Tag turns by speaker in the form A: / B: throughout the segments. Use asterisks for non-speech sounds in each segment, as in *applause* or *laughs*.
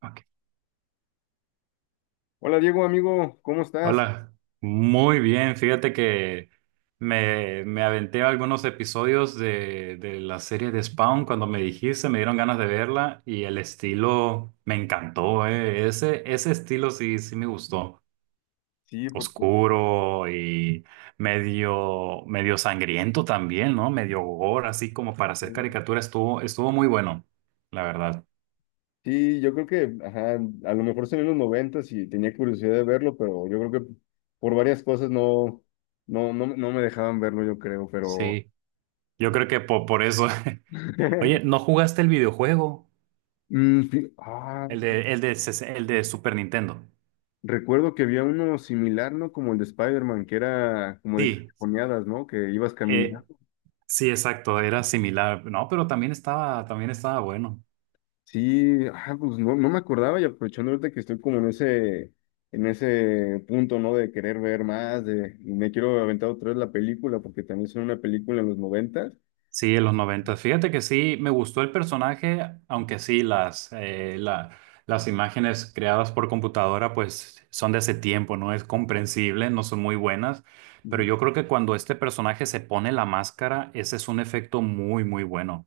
A: Ok.
B: Hola Diego, amigo, ¿cómo estás?
A: Hola, muy bien. Fíjate que me aventé algunos episodios de la serie de Spawn cuando me dijiste, me dieron ganas de verla y el estilo me encantó, Ese estilo sí, sí me gustó.
B: Sí, porque
A: Oscuro y medio, medio sangriento también, ¿no? Medio gore, así como para hacer caricatura, estuvo muy bueno, la verdad.
B: sí, yo creo que, ajá, a lo mejor salió en los noventas y tenía curiosidad de verlo, pero yo creo que por varias cosas no, no, no, me dejaban verlo, yo creo, pero
A: Sí, yo creo que por eso. *laughs* Oye,
B: *laughs*
A: ¿no jugaste el videojuego?
B: Mm, fí- ah,
A: El de Super Nintendo.
B: recuerdo que había uno similar, ¿no? Como el de Spider-Man, que era como de
A: Sí,
B: cajoneadas, ¿no? Que ibas
A: eh,
B: caminando.
A: sí, exacto, era similar. No, pero también estaba bueno.
B: Sí, pues no, no me acordaba y aprovechando ahorita que estoy como en ese punto, ¿no? De querer ver más, de y me quiero aventar otra vez la película, porque también son una película en los noventas.
A: Sí, en los noventa. Fíjate que sí, me gustó el personaje, aunque sí, las imágenes creadas por computadora, pues son de ese tiempo, ¿no? Es comprensible, no son muy buenas, pero
B: Ujú.
A: yo creo que cuando este personaje se pone la máscara, ese es un efecto muy, muy bueno.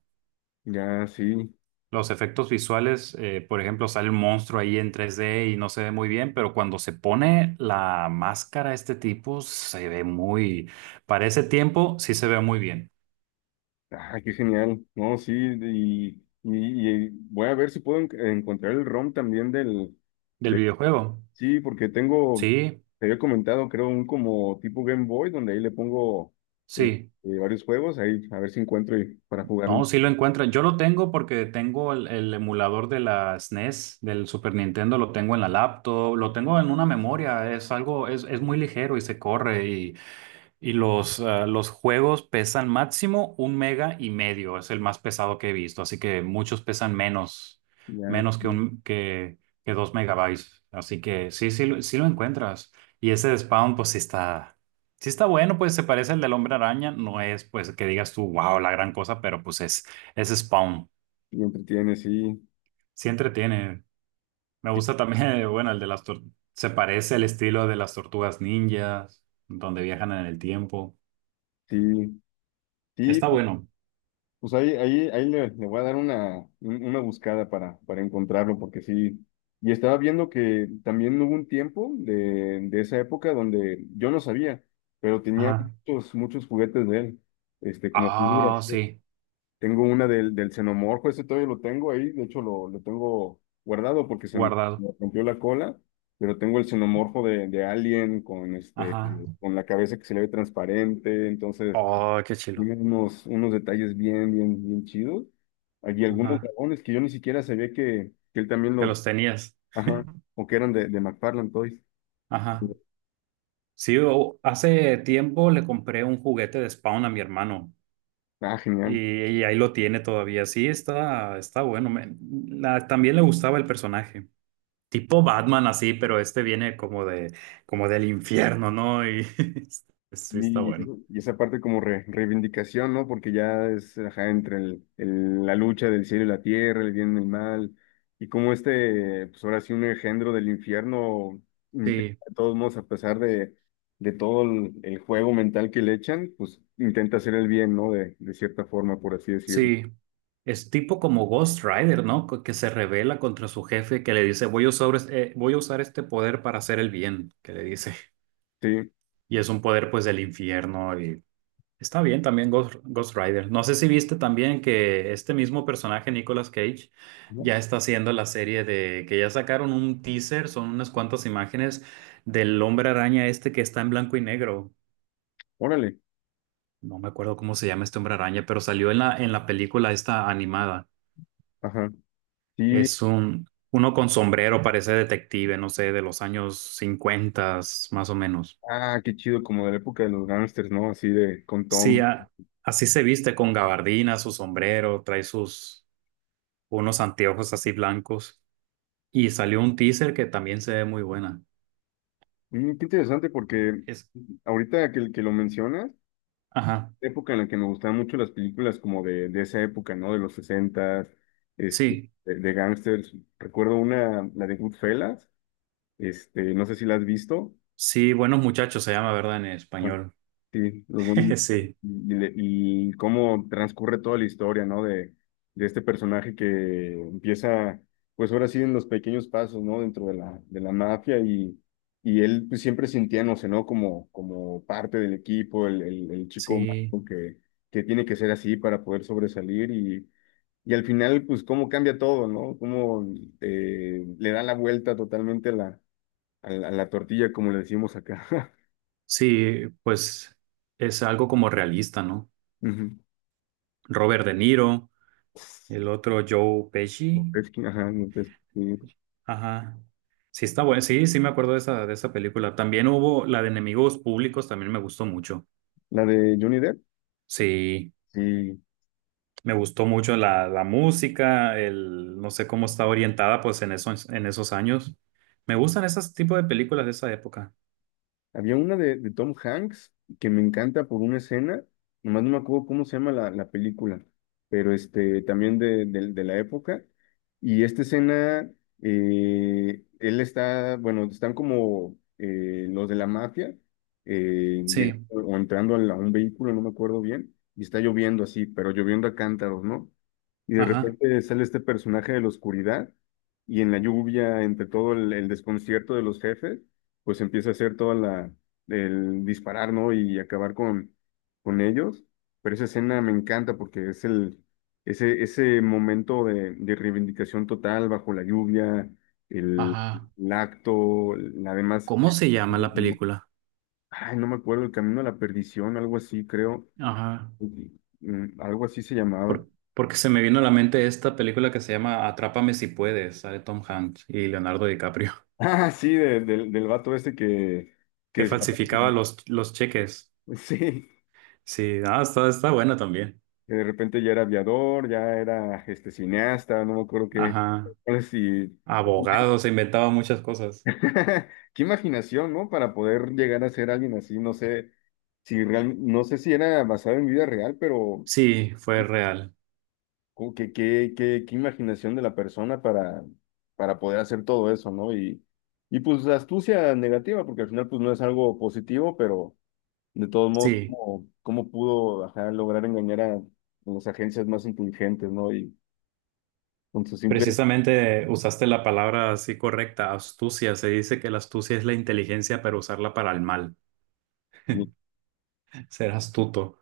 B: Ya, sí.
A: Los efectos visuales, por ejemplo, sale un monstruo ahí en 3D y no se ve muy bien, pero cuando se pone la máscara, este tipo se ve muy, para ese tiempo sí se ve muy bien.
B: Ah, qué genial. No, sí, y voy a ver si puedo encontrar el ROM también del,
A: ¿Del
B: de,
A: videojuego?
B: sí, porque tengo,
A: Sí,
B: te había comentado, creo, un como tipo Game Boy, donde ahí le pongo eh,
A: sí.
B: varios juegos, ahí a ver si encuentro y, para jugarlo.
A: No, sí lo encuentran. Yo lo tengo porque tengo el emulador de la SNES, del Super Nintendo, lo tengo en la laptop, lo tengo en una memoria. Es muy ligero y se corre. Y los, los juegos pesan máximo un mega y medio, es el más pesado que he visto, así que muchos pesan menos,
B: Ya,
A: menos que,
B: sí.
A: un, que, que dos megabytes, así que sí, sí, sí lo encuentras. Y ese de Spawn, sí está bueno, pues se parece al del Hombre Araña, no es pues que digas tú, wow, la gran cosa, pero es Spawn,
B: Y entretiene, sí,
A: sí entretiene. Me
B: sí,
A: gusta también, *laughs* bueno, el de las tor- se parece al estilo de las tortugas ninjas, donde viajan en el tiempo.
B: sí, sí,
A: Está
B: pu-
A: bueno.
B: pues ahí, ahí, ahí le, le voy a dar una, una buscada para encontrarlo, porque sí. Y estaba viendo que también hubo un tiempo de esa época donde yo no sabía, pero tenía
A: Ajá.
B: muchos, muchos juguetes de él, este, como figuras.
A: Ah, sí,
B: Tengo una del, del xenomorfo, ese todavía lo tengo ahí, de hecho lo tengo guardado porque se me
A: guardado.
B: me rompió la cola, pero tengo el xenomorfo de Alien con, este,
A: Ajá,
B: con la cabeza que se le ve transparente, entonces...
A: oh, qué chilo.
B: Tiene unos, unos detalles bien, bien, bien chidos. Hay algunos
A: Ajá,
B: dragones que yo ni siquiera sabía que él también
A: que
B: los,
A: los tenías.
B: ajá, o que eran de McFarlane Toys.
A: Ajá. Sí, hace tiempo le compré un juguete de Spawn a mi hermano
B: Ah, genial.
A: y, y ahí lo tiene todavía. Sí, está, está bueno. También le gustaba el personaje. Tipo Batman así, pero este viene como de, como del infierno, ¿no? Y *laughs* sí, está bueno.
B: Y esa parte como reivindicación, ¿no? Porque ya es, ajá, entre el, la lucha del cielo y la tierra, el bien y el mal, y como este, pues ahora sí, un engendro del infierno, intenta
A: Sí.
B: de todos modos, a pesar de todo el juego mental que le echan, pues intenta hacer el bien, ¿no? De cierta forma, por así decirlo.
A: Sí, es tipo como Ghost Rider, ¿no? Que se revela contra su jefe, que le dice, voy a usar, voy a usar este poder para hacer el bien, que le dice. *laughs*
B: Sí,
A: Y es un poder pues del infierno y está bien también Ghost Rider. No sé si viste también que este mismo personaje, Nicolas Cage,
B: ¿no?
A: ya está haciendo la serie de, que ya sacaron un teaser, son unas cuantas imágenes del hombre araña este que está en blanco y negro.
B: Órale,
A: No me acuerdo cómo se llama este hombre araña, pero salió en la película esta animada.
B: ajá, sí,
A: Es un, uno con sombrero, parece detective, no sé, de los años 50, más o menos.
B: ah, qué chido, como de la época de los gangsters, ¿no? Así de, con
A: Sí,
B: Tom.
A: así se viste con gabardina, su sombrero, trae sus unos anteojos así blancos. Y salió un teaser que también se ve muy buena.
B: Qué interesante, porque
A: Es,
B: ahorita que lo mencionas,
A: ajá,
B: época en la que me gustaban mucho las películas como de esa época, ¿no? De los sesentas, este,
A: sí,
B: de gangsters. Recuerdo una, la de Goodfellas, este, no sé si la has visto.
A: sí, buenos muchachos se llama, ¿verdad? En español.
B: Sí,
A: *laughs* Sí,
B: y, y cómo transcurre toda la historia, ¿no? De este personaje que empieza, pues ahora sí, en los pequeños pasos, ¿no? Dentro de la mafia y él pues, siempre sintiéndose, ¿no? Como, como parte del equipo, el chico
A: sí,
B: malo que tiene que ser así para poder sobresalir y al final, pues cómo cambia todo, ¿no? Cómo le da la vuelta totalmente a la, a la, a la tortilla, como le decimos acá.
A: sí, pues es algo como realista, ¿no?
B: *laughs* Ujú.
A: Robert De Niro, el otro Joe Pesci.
B: Montesquieu, ajá, Montesquieu.
A: Ajá. Sí, está bueno. Sí, sí me acuerdo de esa película. También hubo la de Enemigos Públicos, también me gustó mucho.
B: La de Johnny Depp,
A: Sí,
B: sí.
A: me gustó mucho la música, no sé cómo está orientada pues en en esos años. Me gustan esos tipos de películas de esa época.
B: Había una de Tom Hanks que me encanta por una escena, nomás no me acuerdo cómo se llama la, la película, pero este, también de, de la época. Y esta escena, él está, bueno, están como los de la mafia, llegando
A: Sí,
B: o entrando a, a un vehículo, no me acuerdo bien, y está lloviendo así, pero lloviendo a cántaros, ¿no? Y de
A: ajá,
B: repente sale este personaje de la oscuridad y en la lluvia, entre todo el desconcierto de los jefes pues empieza a hacer toda la, el disparar, ¿no? Y acabar con ellos. Pero esa escena me encanta porque es el, ese momento de reivindicación total bajo la lluvia, el,
A: ajá.
B: el acto, la demás,
A: ¿Cómo se llama la
B: no,
A: película?
B: ay, no me acuerdo, el camino a la perdición, algo así, creo.
A: Ajá.
B: Algo así se llamaba.
A: Por-
B: *laughs*
A: porque se me vino a la mente esta película que se llama Atrápame si puedes, sale Tom Hanks y Leonardo DiCaprio,
B: Ah, sí, del vato este que,
A: *laughs* que
B: que se-
A: falsificaba los cheques.
B: *laughs* sí,
A: Sí, no, está, está bueno también.
B: que de repente ya era aviador, ya era este cineasta, no me acuerdo qué.
A: Ajá.
B: No sé si-
A: Abogado, se inventaba muchas cosas.
B: *laughs* Qué imaginación, ¿no? Para poder llegar a ser alguien así, no sé no sé si era basado en vida real, pero
A: Sí, fue real.
B: como que qué, qué, qué imaginación de la persona para poder hacer todo eso, ¿no? Y pues astucia negativa, porque al final pues no es algo positivo, pero de todos modos,
A: Sí,
B: ¿cómo, cómo pudo ajá, lograr engañar a las agencias más inteligentes, ¿no? Y con su simple
A: precisamente usaste la palabra así correcta, astucia. Se dice que la astucia es la inteligencia, pero usarla para el mal,
B: Y-
A: ser astuto.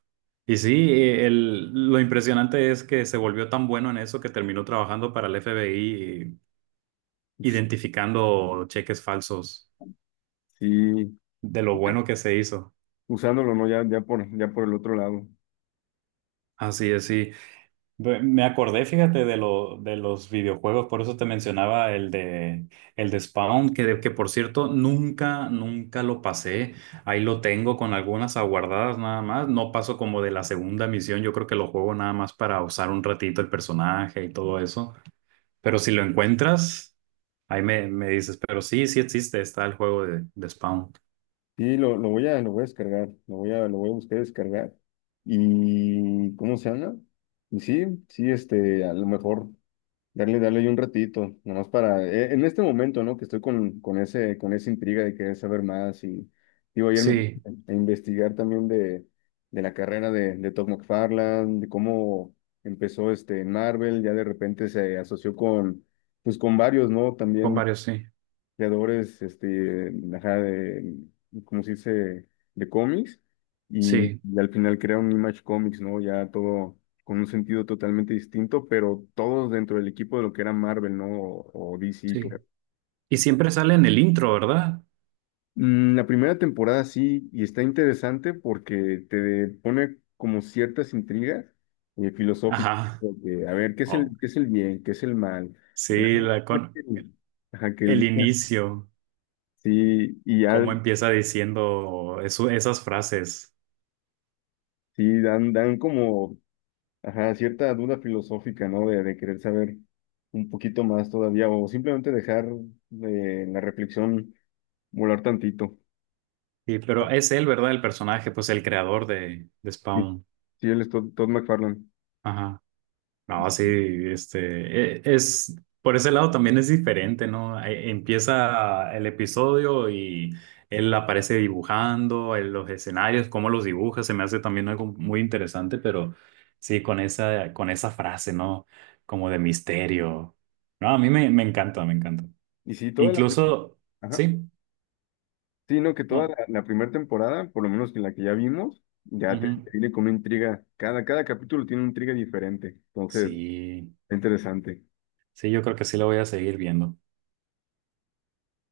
A: Y sí, lo impresionante es que se volvió tan bueno en eso que terminó trabajando para el FBI, identificando cheques falsos,
B: sí,
A: de lo bueno que se hizo.
B: usándolo, ¿no? Ya, ya por, ya por el otro lado.
A: Así es, sí. Me acordé, fíjate, de los videojuegos, por eso te mencionaba el de Spawn, que por cierto nunca, nunca lo pasé. Ahí lo tengo con algunas aguardadas nada más. No paso como de la segunda misión, yo creo que lo juego nada más para usar un ratito el personaje y todo eso. Pero si lo encuentras, ahí me dices, pero sí, sí existe, está el juego de Spawn.
B: Sí, lo voy a descargar, lo voy a buscar descargar. ¿Y cómo se llama? Y sí, sí, este, a lo mejor. Darle, darle ahí un ratito, nomás para, en este momento, ¿no? Que estoy con ese, con esa intriga de querer saber más y digo, ayer me puse
A: Sí,
B: a investigar también de la carrera de Todd McFarlane, de cómo empezó este en Marvel, ya de repente se asoció con, pues con varios, ¿no?
A: con
B: También
A: varios, sí.
B: creadores, este, ajá, de, como se dice, de cómics,
A: Sí,
B: y al final crea un Image Comics, ¿no? Ya todo con un sentido totalmente distinto, pero todos dentro del equipo de lo que era Marvel, ¿no? O DC,
A: sí.
B: creo.
A: Y siempre sale en el intro, ¿verdad?
B: La primera temporada sí, y está interesante porque te pone como ciertas intrigas filosóficas,
A: Ajá.
B: de, a ver,
A: Oh.
B: qué es el bien, qué es el mal?
A: Sí, la con
B: Realmente, ajá, que el
A: el
B: bien es-
A: inicio,
B: sí, y ya
A: cómo empieza diciendo esas frases.
B: sí, dan, dan como, ajá, cierta duda filosófica, ¿no? De querer saber un poquito más todavía, o simplemente dejar la reflexión volar tantito.
A: Sí, pero es él, ¿verdad? El personaje, pues el creador de
B: Sí,
A: Spawn.
B: sí, él es Todd, Todd McFarlane.
A: Ajá. No, sí, es, por ese lado también es diferente, ¿no? Empieza el episodio y él aparece dibujando en los escenarios, cómo los dibuja, se me hace también algo muy interesante, pero sí, con esa frase, ¿no? Como de misterio. No, a mí me, me encanta, me encanta.
B: Y sí,
A: Incluso,
B: ajá,
A: sí,
B: sí, no, que toda la,
A: no.
B: la primera temporada, por lo menos que la que ya vimos, ya te,
A: Ujú.
B: te viene con una intriga. Cada, cada capítulo tiene una intriga diferente. Entonces,
A: Sí,
B: es interesante.
A: sí, yo creo que sí lo voy a seguir viendo.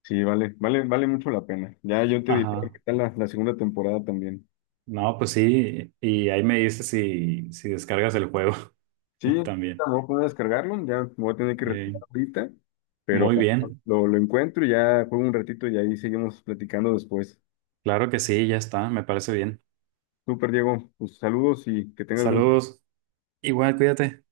B: Sí, vale, vale, vale mucho la pena. Ya yo te diré
A: Ajá.
B: qué tal la, la segunda temporada también.
A: No, pues sí, y ahí me dices si, si descargas el juego
B: Sí,
A: *laughs*
B: me
A: también.
B: voy a poner a descargarlo, ya me voy a tener que
A: Eh,
B: retirar ahorita, pero
A: muy bien,
B: lo encuentro y ya juego un ratito y ahí seguimos platicando después.
A: claro que sí, ya está, me parece bien.
B: Súper, Diego, pues saludos y que tengas buen
A: Saludos, igual, cuídate.